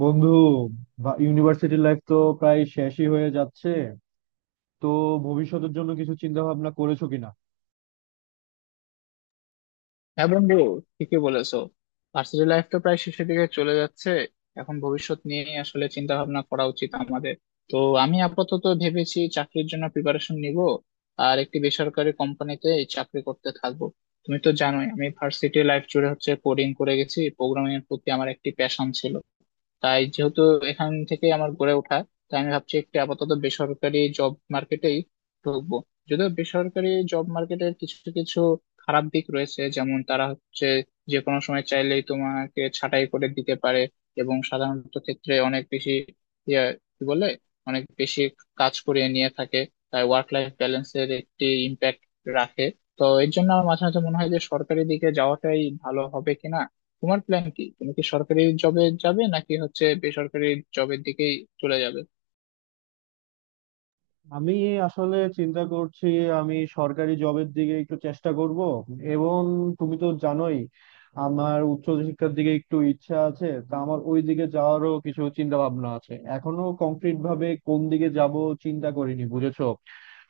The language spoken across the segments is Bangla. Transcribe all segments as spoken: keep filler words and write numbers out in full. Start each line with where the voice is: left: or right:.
right: বন্ধু, ইউনিভার্সিটি লাইফ তো প্রায় শেষই হয়ে যাচ্ছে, তো ভবিষ্যতের জন্য কিছু চিন্তা ভাবনা করেছো কিনা?
left: হ্যাঁ বন্ধু, ঠিকই বলেছো। ভার্সিটি লাইফ তো প্রায় শেষের দিকে চলে যাচ্ছে। এখন ভবিষ্যৎ নিয়ে আসলে চিন্তা ভাবনা করা উচিত আমাদের। তো আমি আপাতত ভেবেছি চাকরির জন্য প্রিপারেশন নিব, আর একটি বেসরকারি কোম্পানিতে এই চাকরি করতে থাকবো। তুমি তো জানোই আমি ভার্সিটি লাইফ জুড়ে হচ্ছে কোডিং করে গেছি, প্রোগ্রামিং এর প্রতি আমার একটি প্যাশন ছিল। তাই যেহেতু এখান থেকে আমার গড়ে ওঠা, তাই আমি ভাবছি একটু আপাতত বেসরকারি জব মার্কেটেই ঢুকবো। যদিও বেসরকারি জব মার্কেটের কিছু কিছু খারাপ দিক রয়েছে, যেমন তারা হচ্ছে যে কোনো সময় চাইলেই তোমাকে ছাঁটাই করে দিতে পারে, এবং সাধারণত ক্ষেত্রে অনেক বেশি ইয়ে, কি বলে অনেক বেশি কাজ করিয়ে নিয়ে থাকে। তাই ওয়ার্ক লাইফ ব্যালেন্সের একটি ইম্প্যাক্ট রাখে। তো এর জন্য আমার মাঝে মাঝে মনে হয় যে সরকারি দিকে যাওয়াটাই ভালো হবে কিনা। তোমার প্ল্যান কি? তুমি কি সরকারি জবে যাবে নাকি হচ্ছে বেসরকারি জবের দিকেই চলে যাবে?
right: আমি আসলে চিন্তা করছি, আমি সরকারি জবের দিকে একটু চেষ্টা করব। এবং তুমি তো জানোই আমার উচ্চ শিক্ষার দিকে একটু ইচ্ছা আছে, তা আমার ওই দিকে যাওয়ারও কিছু চিন্তা ভাবনা আছে। এখনো কংক্রিট ভাবে কোন দিকে যাব চিন্তা করিনি, বুঝেছো।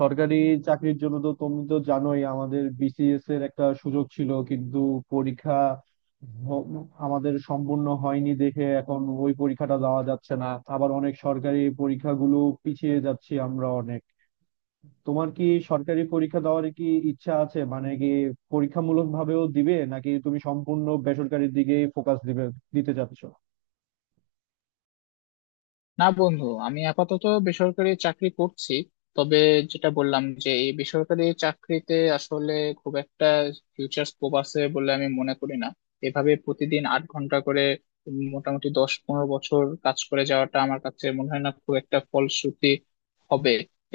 right: সরকারি চাকরির জন্য তো তুমি তো জানোই, আমাদের বিসিএস এর একটা সুযোগ ছিল, কিন্তু পরীক্ষা হ- আমাদের সম্পূর্ণ হয়নি দেখে এখন ওই পরীক্ষাটা দেওয়া যাচ্ছে না। আবার অনেক সরকারি পরীক্ষাগুলো পিছিয়ে যাচ্ছি আমরা অনেক। তোমার কি সরকারি পরীক্ষা দেওয়ার কি ইচ্ছা আছে, মানে কি পরীক্ষামূলক ভাবেও দিবে, নাকি তুমি সম্পূর্ণ বেসরকারির দিকেই ফোকাস দিবে, দিতে চাচ্ছ?
left: না বন্ধু, আমি আপাতত বেসরকারি চাকরি করছি। তবে যেটা বললাম, যে এই বেসরকারি চাকরিতে আসলে খুব একটা ফিউচার স্কোপ আছে বলে আমি মনে করি না। এভাবে প্রতিদিন আট ঘন্টা করে উম মোটামুটি দশ পনেরো বছর কাজ করে যাওয়াটা আমার কাছে মনে হয় না খুব একটা ফলশ্রুতি হবে।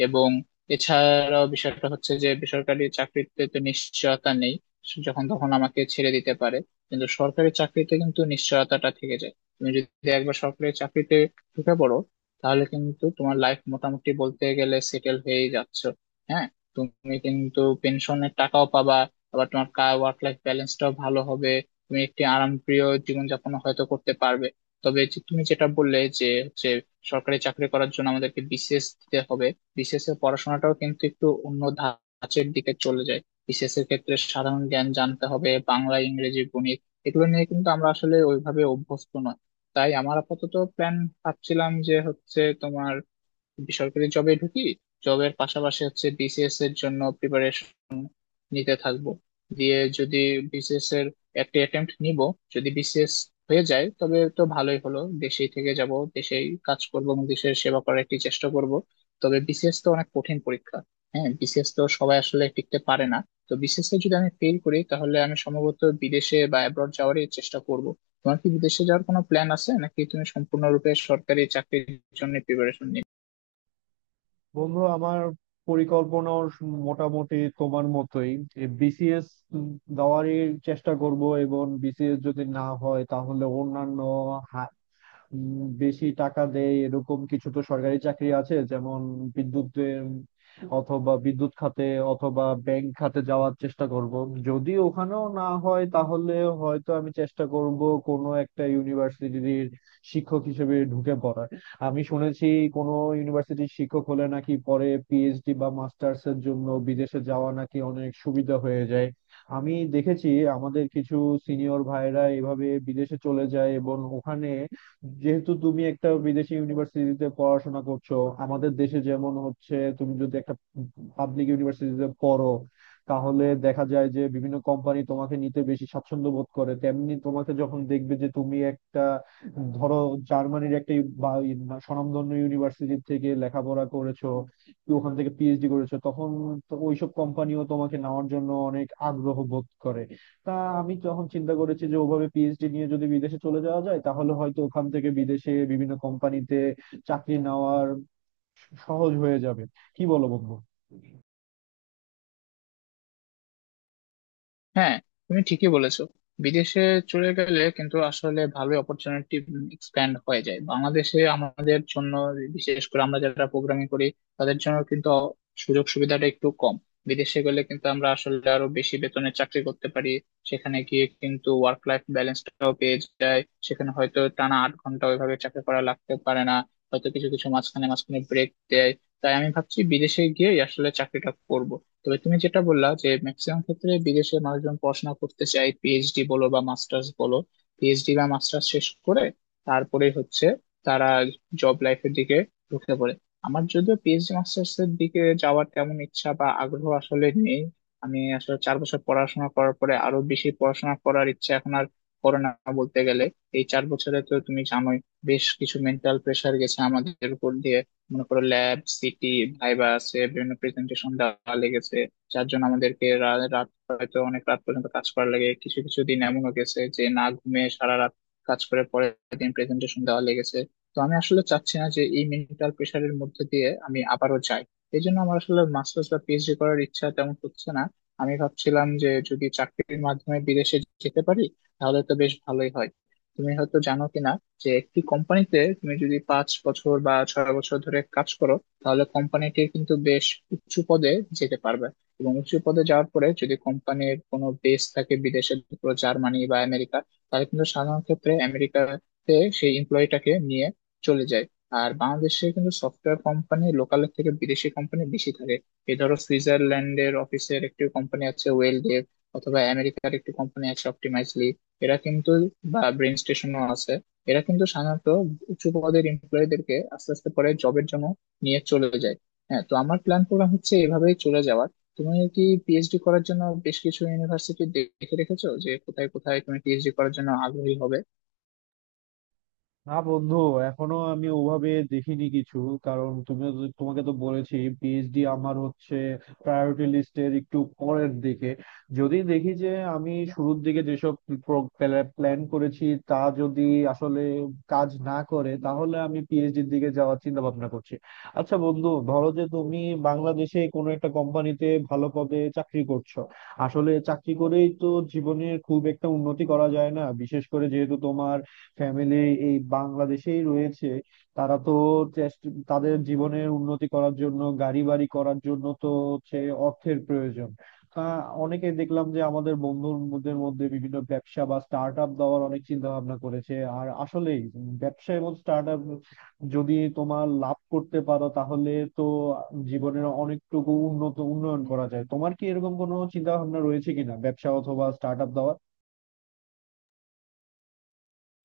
left: এবং এছাড়াও বিষয়টা হচ্ছে যে বেসরকারি চাকরিতে তো নিশ্চয়তা নেই, যখন তখন আমাকে ছেড়ে দিতে পারে। কিন্তু সরকারি চাকরিতে কিন্তু নিশ্চয়তাটা থেকে যায়। তুমি যদি একবার সরকারি চাকরিতে ঢুকে পড়ো তাহলে কিন্তু তোমার লাইফ মোটামুটি বলতে গেলে সেটেল হয়েই যাচ্ছ। হ্যাঁ, তুমি কিন্তু পেনশনের টাকাও পাবা, আবার তোমার কা ওয়ার্ক লাইফ ব্যালেন্সটাও ভালো হবে, তুমি একটি আরামপ্রিয় জীবনযাপন হয়তো করতে পারবে। তবে যে তুমি যেটা বললে যে হচ্ছে সরকারি চাকরি করার জন্য আমাদেরকে বিসিএস দিতে হবে, বিসিএস এর পড়াশোনাটাও কিন্তু একটু অন্য ধাঁচের দিকে চলে যায়। বিসিএস এর ক্ষেত্রে সাধারণ জ্ঞান জানতে হবে, বাংলা ইংরেজি গণিত এগুলো নিয়ে কিন্তু আমরা আসলে ওইভাবে অভ্যস্ত নয়। তাই আমার আপাতত প্ল্যান, ভাবছিলাম যে হচ্ছে তোমার বেসরকারি জবে ঢুকি, জবের পাশাপাশি হচ্ছে বিসিএস এর জন্য নিতে থাকবো, দিয়ে যদি বিসিএস এর একটা অ্যাটেম্প্ট নিব। যদি বিসিএস হয়ে যায় তবে তো ভালোই হলো, দেশেই থেকে যাব, দেশেই কাজ করব এবং দেশের সেবা করার একটি চেষ্টা করব। তবে বিসিএস তো অনেক কঠিন পরীক্ষা, হ্যাঁ বিসিএস তো সবাই আসলে টিকতে পারে না। তো বিসিএস এ যদি আমি ফেল করি তাহলে আমি সম্ভবত বিদেশে বা অ্যাব্রড যাওয়ারই চেষ্টা করব। তোমার কি বিদেশে যাওয়ার কোনো প্ল্যান আছে নাকি তুমি সম্পূর্ণরূপে সরকারি চাকরির জন্য প্রিপারেশন?
right: বন্ধু, আমার পরিকল্পনা মোটামুটি তোমার মতোই। বিসিএস দেওয়ারই চেষ্টা করব, এবং বিসিএস যদি না হয় তাহলে অন্যান্য উম, বেশি টাকা দেয় এরকম কিছু তো সরকারি চাকরি আছে, যেমন বিদ্যুতের অথবা বিদ্যুৎ খাতে অথবা ব্যাংক খাতে যাওয়ার চেষ্টা করব। যদি ওখানেও না হয় তাহলে হয়তো আমি চেষ্টা করব কোনো একটা ইউনিভার্সিটির শিক্ষক হিসেবে ঢুকে পড়ার। আমি শুনেছি কোনো ইউনিভার্সিটির শিক্ষক হলে নাকি পরে পিএইচডি বা মাস্টার্স এর জন্য বিদেশে যাওয়া নাকি অনেক সুবিধা হয়ে যায়। আমি দেখেছি আমাদের কিছু সিনিয়র ভাইরা এভাবে বিদেশে চলে যায়, এবং ওখানে যেহেতু তুমি একটা বিদেশি ইউনিভার্সিটিতে পড়াশোনা করছো। আমাদের দেশে যেমন হচ্ছে, তুমি যদি একটা পাবলিক ইউনিভার্সিটিতে পড়ো তাহলে দেখা যায় যে বিভিন্ন কোম্পানি তোমাকে নিতে বেশি স্বাচ্ছন্দ্য বোধ করে, তেমনি তোমাকে যখন দেখবে যে তুমি একটা, ধরো, জার্মানির একটা ইউ- বা ইউ- বা স্বনামধন্য ইউনিভার্সিটি থেকে লেখাপড়া করেছো, কি ওখান থেকে পিএইচডি করেছো, তখন তো ওইসব কোম্পানিও তোমাকে নেওয়ার জন্য অনেক আগ্রহ বোধ করে। তা আমি যখন চিন্তা করেছি যে ওভাবে পিএইচডি নিয়ে যদি বিদেশে চলে যাওয়া যায়, তাহলে হয়তো ওখান থেকে বিদেশে বিভিন্ন কোম্পানিতে চাকরি নেওয়ার সহজ হয়ে যাবে। কি বলো বন্ধু?
left: হ্যাঁ, তুমি ঠিকই বলেছো, বিদেশে চলে গেলে কিন্তু আসলে ভালো অপরচুনিটি এক্সপ্যান্ড হয়ে যায়। বাংলাদেশে আমাদের জন্য বিশেষ করে আমরা যারা প্রোগ্রামিং করি, তাদের জন্য কিন্তু সুযোগ সুবিধাটা একটু কম। বিদেশে গেলে কিন্তু আমরা আসলে আরো বেশি বেতনে চাকরি করতে পারি, সেখানে গিয়ে কিন্তু ওয়ার্ক লাইফ ব্যালেন্সটাও পেয়ে যায়। সেখানে হয়তো টানা আট ঘন্টা ওইভাবে চাকরি করা লাগতে পারে না, হয়তো কিছু কিছু মাঝখানে মাঝখানে ব্রেক দেয়। তাই আমি ভাবছি বিদেশে গিয়ে আসলে চাকরিটা করব। তবে তুমি যেটা বললা যে ম্যাক্সিমাম ক্ষেত্রে বিদেশে মানুষজন পড়াশোনা করতে চায়, পিএইচডি বলো বা মাস্টার্স বলো, পিএইচডি বা মাস্টার্স শেষ করে তারপরে হচ্ছে তারা জব লাইফের দিকে ঢুকে পড়ে। আমার যদিও পিএইচডি মাস্টার্স এর দিকে যাওয়ার তেমন ইচ্ছা বা আগ্রহ আসলে নেই। আমি আসলে চার বছর পড়াশোনা করার পরে আরো বেশি পড়াশোনা করার ইচ্ছা এখন আর করে না বলতে গেলে। এই চার বছরে তো তুমি জানোই বেশ কিছু মেন্টাল প্রেশার গেছে আমাদের উপর দিয়ে, মনে করো ল্যাব সিটি ভাইবা আছে, বিভিন্ন প্রেজেন্টেশন দেওয়া লেগেছে, যার জন্য আমাদেরকে রা- রাত হয়তো অনেক রাত পর্যন্ত কাজ করা লাগে। কিছু কিছু দিন এমনও গেছে যে না ঘুমিয়ে সারা রাত কাজ করে পরের দিন প্রেজেন্টেশন দেওয়া লেগেছে। তো আমি আসলে চাচ্ছি না যে এই মেন্টাল প্রেশারের মধ্যে দিয়ে আমি আবারও যাই। এই জন্য আমার আসলে মাস্টার্স বা পিএইচডি করার ইচ্ছা তেমন হচ্ছে না। আমি ভাবছিলাম যে যদি চাকরির মাধ্যমে বিদেশে যেতে পারি তাহলে তো বেশ ভালোই হয়। তুমি হয়তো জানো কিনা যে একটি কোম্পানিতে তুমি যদি পাঁচ বছর বা ছয় বছর ধরে কাজ করো তাহলে কোম্পানিটি কিন্তু বেশ উঁচু পদে যেতে পারবে। এবং উঁচু পদে যাওয়ার পরে যদি কোম্পানির কোনো বেস থাকে বিদেশে, পুরো জার্মানি বা আমেরিকা, তাহলে কিন্তু সাধারণ ক্ষেত্রে আমেরিকাতে সেই এমপ্লয়িটাকে নিয়ে চলে যায়। আর বাংলাদেশে কিন্তু সফটওয়্যার কোম্পানি লোকালের থেকে বিদেশি কোম্পানি বেশি থাকে। এই ধরো সুইজারল্যান্ডের অফিসের একটি কোম্পানি আছে ওয়েলডেভ, অথবা আমেরিকার একটি কোম্পানি আছে অপটিমাইজলি, এরা কিন্তু, বা ব্রেন স্টেশনও আছে, এরা কিন্তু সাধারণত উচ্চ পদের এমপ্লয়ীদেরকে আস্তে আস্তে পরে জবের জন্য নিয়ে চলে যায়। হ্যাঁ, তো আমার প্ল্যান প্রোগ্রাম হচ্ছে এভাবেই চলে যাওয়ার। তুমি কি পিএইচডি করার জন্য বেশ কিছু ইউনিভার্সিটি দেখে রেখেছো যে কোথায় কোথায় তুমি পিএইচডি করার জন্য আগ্রহী হবে?
right: না বন্ধু, এখনো আমি ওভাবে দেখিনি কিছু। কারণ তুমি, তোমাকে তো বলেছি পিএইচডি আমার হচ্ছে প্রায়োরিটি লিস্টের একটু পরের দিকে। যদি দেখি যে আমি শুরুর দিকে যেসব প্ল্যান করেছি তা যদি আসলে কাজ না করে, তাহলে আমি পিএইচডির দিকে যাওয়ার চিন্তা ভাবনা করছি। আচ্ছা বন্ধু, ধরো যে তুমি বাংলাদেশে কোনো একটা কোম্পানিতে ভালো পদে চাকরি করছো, আসলে চাকরি করেই তো জীবনের খুব একটা উন্নতি করা যায় না। বিশেষ করে যেহেতু তোমার ফ্যামিলি এই বাংলাদেশেই রয়েছে, তারা তো চেষ্টা, তাদের জীবনের উন্নতি করার জন্য, গাড়ি বাড়ি করার জন্য তো হচ্ছে অর্থের প্রয়োজন। তা অনেকে দেখলাম যে আমাদের বন্ধুদের মধ্যে বিভিন্ন ব্যবসা বা স্টার্ট আপ দেওয়ার অনেক চিন্তা ভাবনা করেছে। আর আসলেই ব্যবসা এবং স্টার্ট আপ যদি তোমার লাভ করতে পারো, তাহলে তো জীবনের অনেকটুকু উন্নত উন্নয়ন করা যায়। তোমার কি এরকম কোনো চিন্তা ভাবনা রয়েছে কিনা ব্যবসা অথবা স্টার্ট আপ দেওয়ার?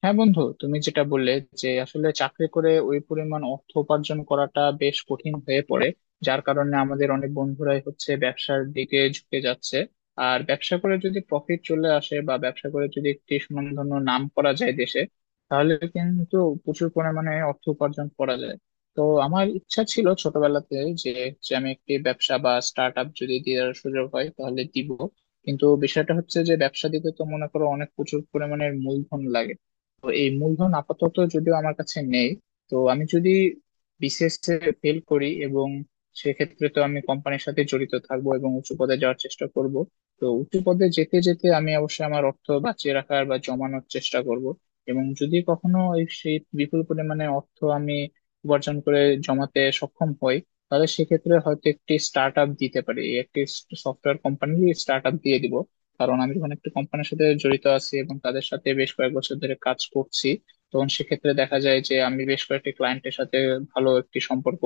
left: হ্যাঁ বন্ধু, তুমি যেটা বললে যে আসলে চাকরি করে ওই পরিমাণ অর্থ উপার্জন করাটা বেশ কঠিন হয়ে পড়ে, যার কারণে আমাদের অনেক বন্ধুরাই হচ্ছে ব্যবসার দিকে ঝুঁকে যাচ্ছে। আর ব্যবসা করে যদি প্রফিট চলে আসে বা ব্যবসা করে যদি একটি সুনামধন্য নাম করা যায় দেশে, তাহলে কিন্তু প্রচুর পরিমাণে অর্থ উপার্জন করা যায়। তো আমার ইচ্ছা ছিল ছোটবেলাতে যে যে আমি একটি ব্যবসা বা স্টার্ট আপ যদি দেওয়ার সুযোগ হয় তাহলে দিব। কিন্তু বিষয়টা হচ্ছে যে ব্যবসা দিতে তো মনে করো অনেক প্রচুর পরিমাণের মূলধন লাগে। তো এই মূলধন আপাতত যদিও আমার কাছে নেই। তো আমি যদি বিসিএস এ ফেল করি, এবং সেক্ষেত্রে তো আমি কোম্পানির সাথে জড়িত থাকবো এবং উঁচু পদে যাওয়ার চেষ্টা করব। তো উঁচু পদে যেতে যেতে আমি অবশ্যই আমার অর্থ বাঁচিয়ে রাখার বা জমানোর চেষ্টা করব। এবং যদি কখনো এই সেই বিপুল পরিমাণে অর্থ আমি উপার্জন করে জমাতে সক্ষম হই, তাহলে সেক্ষেত্রে হয়তো একটি স্টার্ট আপ দিতে পারি, একটি সফটওয়্যার কোম্পানি স্টার্ট আপ দিয়ে দিব। কারণ আমি যখন একটা কোম্পানির সাথে জড়িত আছি এবং তাদের সাথে বেশ কয়েক বছর ধরে কাজ করছি, তখন সেক্ষেত্রে দেখা যায় যে আমি বেশ কয়েকটি ক্লায়েন্টের সাথে ভালো একটি সম্পর্ক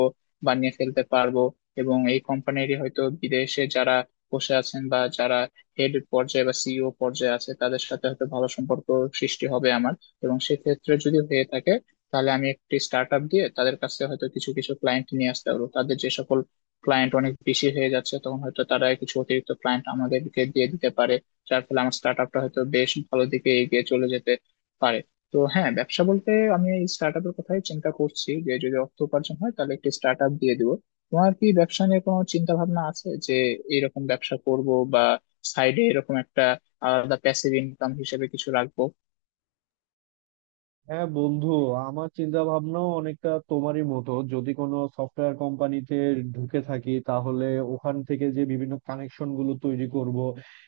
left: বানিয়ে ফেলতে পারবো। এবং এই কোম্পানিরই হয়তো বিদেশে যারা বসে আছেন বা যারা হেড পর্যায়ে বা সিইও পর্যায়ে আছে তাদের সাথে হয়তো ভালো সম্পর্ক সৃষ্টি হবে আমার। এবং সেক্ষেত্রে যদি হয়ে থাকে তাহলে আমি একটি স্টার্ট আপ দিয়ে তাদের কাছে হয়তো কিছু কিছু ক্লায়েন্ট নিয়ে আসতে পারবো। তাদের যে সকল ক্লায়েন্ট অনেক বেশি হয়ে যাচ্ছে তখন হয়তো তারা কিছু অতিরিক্ত ক্লায়েন্ট আমাদেরকে দিয়ে দিতে পারে, যার ফলে আমার স্টার্ট আপটা হয়তো বেশ ভালো দিকে এগিয়ে চলে যেতে পারে। তো হ্যাঁ, ব্যবসা বলতে আমি এই স্টার্ট আপের কথাই চিন্তা করছি, যে যদি অর্থ উপার্জন হয় তাহলে একটি স্টার্ট আপ দিয়ে দিব। তোমার কি ব্যবসা নিয়ে কোনো চিন্তা ভাবনা আছে যে এরকম ব্যবসা করব বা সাইডে এরকম একটা আলাদা প্যাসিভ ইনকাম হিসেবে কিছু রাখবো?
right: হ্যাঁ বন্ধু, আমার চিন্তা ভাবনাও অনেকটা তোমারই মতো। যদি কোনো সফটওয়্যার কোম্পানিতে ঢুকে থাকি, তাহলে ওখান থেকে যে বিভিন্ন কানেকশন গুলো তৈরি করব,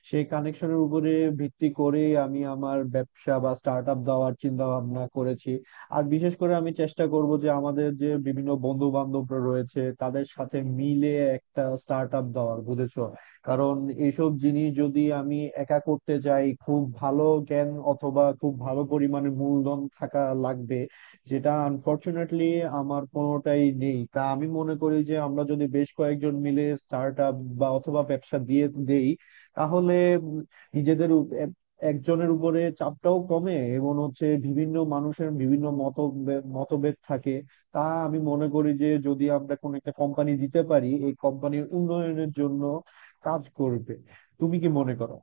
right: সেই কানেকশনের উপরে ভিত্তি করে আমি আমার ব্যবসা বা স্টার্ট আপ দেওয়ার চিন্তা ভাবনা করেছি। আর বিশেষ করে আমি চেষ্টা করব যে আমাদের যে বিভিন্ন বন্ধু বান্ধবরা রয়েছে তাদের সাথে মিলে একটা স্টার্ট আপ দেওয়ার, বুঝেছো। কারণ এইসব জিনিস যদি আমি একা করতে যাই, খুব ভালো জ্ঞান অথবা খুব ভালো পরিমাণে মূলধন থাকা লাগবে, যেটা আনফরচুনেটলি আমার কোনোটাই নেই। তা আমি মনে করি যে আমরা যদি বেশ কয়েকজন মিলে স্টার্ট আপ বা অথবা ব্যবসা দিয়ে দেই, তাহলে নিজেদের উপ- এক- একজনের উপরে চাপটাও কমে, এবং হচ্ছে বিভিন্ন মানুষের বিভিন্ন মত মতভেদ থাকে। তা আমি মনে করি যে যদি আমরা কোনো একটা কোম্পানি দিতে পারি, এই কোম্পানির উন্নয়নের জন্য কাজ করবে। তুমি কি মনে করো?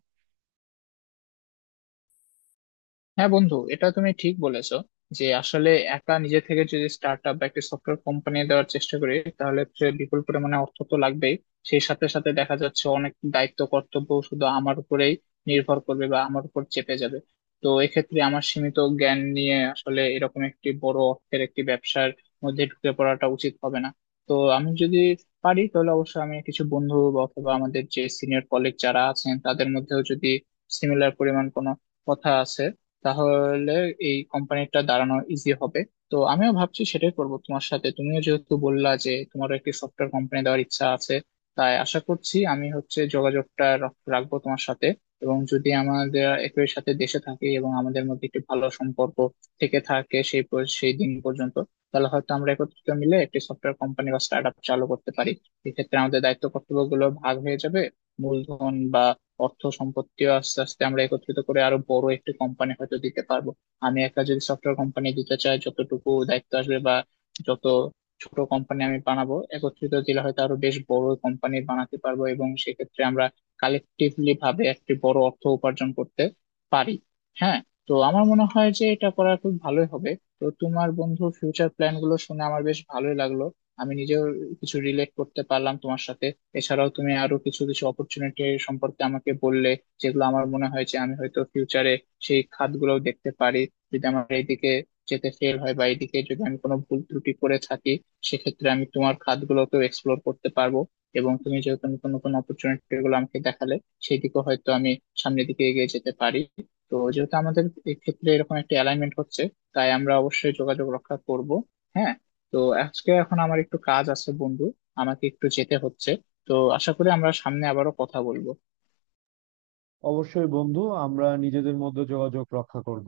left: হ্যাঁ বন্ধু, এটা তুমি ঠিক বলেছো, যে আসলে একা নিজে থেকে যদি স্টার্ট আপ বা একটা সফটওয়্যার কোম্পানি দেওয়ার চেষ্টা করি তাহলে সে বিপুল পরিমাণে অর্থ তো লাগবেই, সেই সাথে সাথে দেখা যাচ্ছে অনেক দায়িত্ব কর্তব্য শুধু আমার উপরেই নির্ভর করবে বা আমার উপর চেপে যাবে। তো এক্ষেত্রে আমার সীমিত জ্ঞান নিয়ে আসলে এরকম একটি বড় অর্থের একটি ব্যবসার মধ্যে ঢুকে পড়াটা উচিত হবে না। তো আমি যদি পারি তাহলে অবশ্যই আমি কিছু বন্ধু বা অথবা আমাদের যে সিনিয়র কলিগ যারা আছেন তাদের মধ্যেও যদি সিমিলার পরিমাণ কোনো কথা আছে, তাহলে এই কোম্পানিটা দাঁড়ানো ইজি হবে। তো আমিও ভাবছি সেটাই করব তোমার সাথে, তুমিও যেহেতু বললা যে তোমারও একটি সফটওয়্যার কোম্পানি দেওয়ার ইচ্ছা আছে, তাই আশা করছি আমি হচ্ছে যোগাযোগটা রাখ- রাখবো তোমার সাথে। এবং যদি আমাদের একই সাথে দেশে থাকি এবং আমাদের মধ্যে একটি ভালো সম্পর্ক থেকে থাকে সেই পর- সেই দিন পর্যন্ত, তাহলে হয়তো আমরা একত্রিত মিলে একটি সফটওয়্যার কোম্পানি বা স্টার্ট আপ চালু করতে পারি। এক্ষেত্রে আমাদের দায়িত্ব কর্তব্য গুলো ভাগ হয়ে যাবে, মূলধন বা অর্থ সম্পত্তিও আস্তে আস্তে আমরা একত্রিত করে আরো বড় একটি কোম্পানি হয়তো দিতে পারবো। আমি একা যদি সফটওয়্যার কোম্পানি দিতে চাই, যতটুকু দায়িত্ব আসবে বা যত ছোট কোম্পানি আমি বানাবো, একত্রিত দিলে হয়তো আরো বেশ বড় কোম্পানি বানাতে পারবো, এবং সেক্ষেত্রে আমরা কালেকটিভলি ভাবে একটি বড় অর্থ উপার্জন করতে পারি। হ্যাঁ, তো আমার মনে হয় যে এটা করা খুব ভালোই হবে। তো তোমার বন্ধু ফিউচার প্ল্যান গুলো শুনে আমার বেশ ভালোই লাগলো, আমি নিজেও কিছু রিলেট করতে পারলাম তোমার সাথে। এছাড়াও তুমি আরো কিছু কিছু অপরচুনিটি সম্পর্কে আমাকে বললে, যেগুলো আমার মনে হয় যে আমি হয়তো ফিউচারে সেই খাতগুলোও দেখতে পারি। যদি আমার এইদিকে যেতে ফেল হয় বা এইদিকে যদি আমি কোনো ভুল ত্রুটি করে থাকি, সেক্ষেত্রে আমি তোমার খাতগুলোকেও এক্সপ্লোর করতে পারবো। এবং তুমি যেহেতু নতুন নতুন অপরচুনিটি গুলো আমাকে দেখালে, সেই দিকে হয়তো আমি সামনের দিকে এগিয়ে যেতে পারি। তো যেহেতু আমাদের এক্ষেত্রে এরকম একটা অ্যালাইনমেন্ট হচ্ছে, তাই আমরা অবশ্যই যোগাযোগ রক্ষা করব। হ্যাঁ, তো আজকে এখন আমার একটু কাজ আছে বন্ধু, আমাকে একটু যেতে হচ্ছে। তো আশা করি আমরা সামনে আবারও কথা বলবো।
right: অবশ্যই বন্ধু, আমরা নিজেদের মধ্যে যোগাযোগ রক্ষা করব।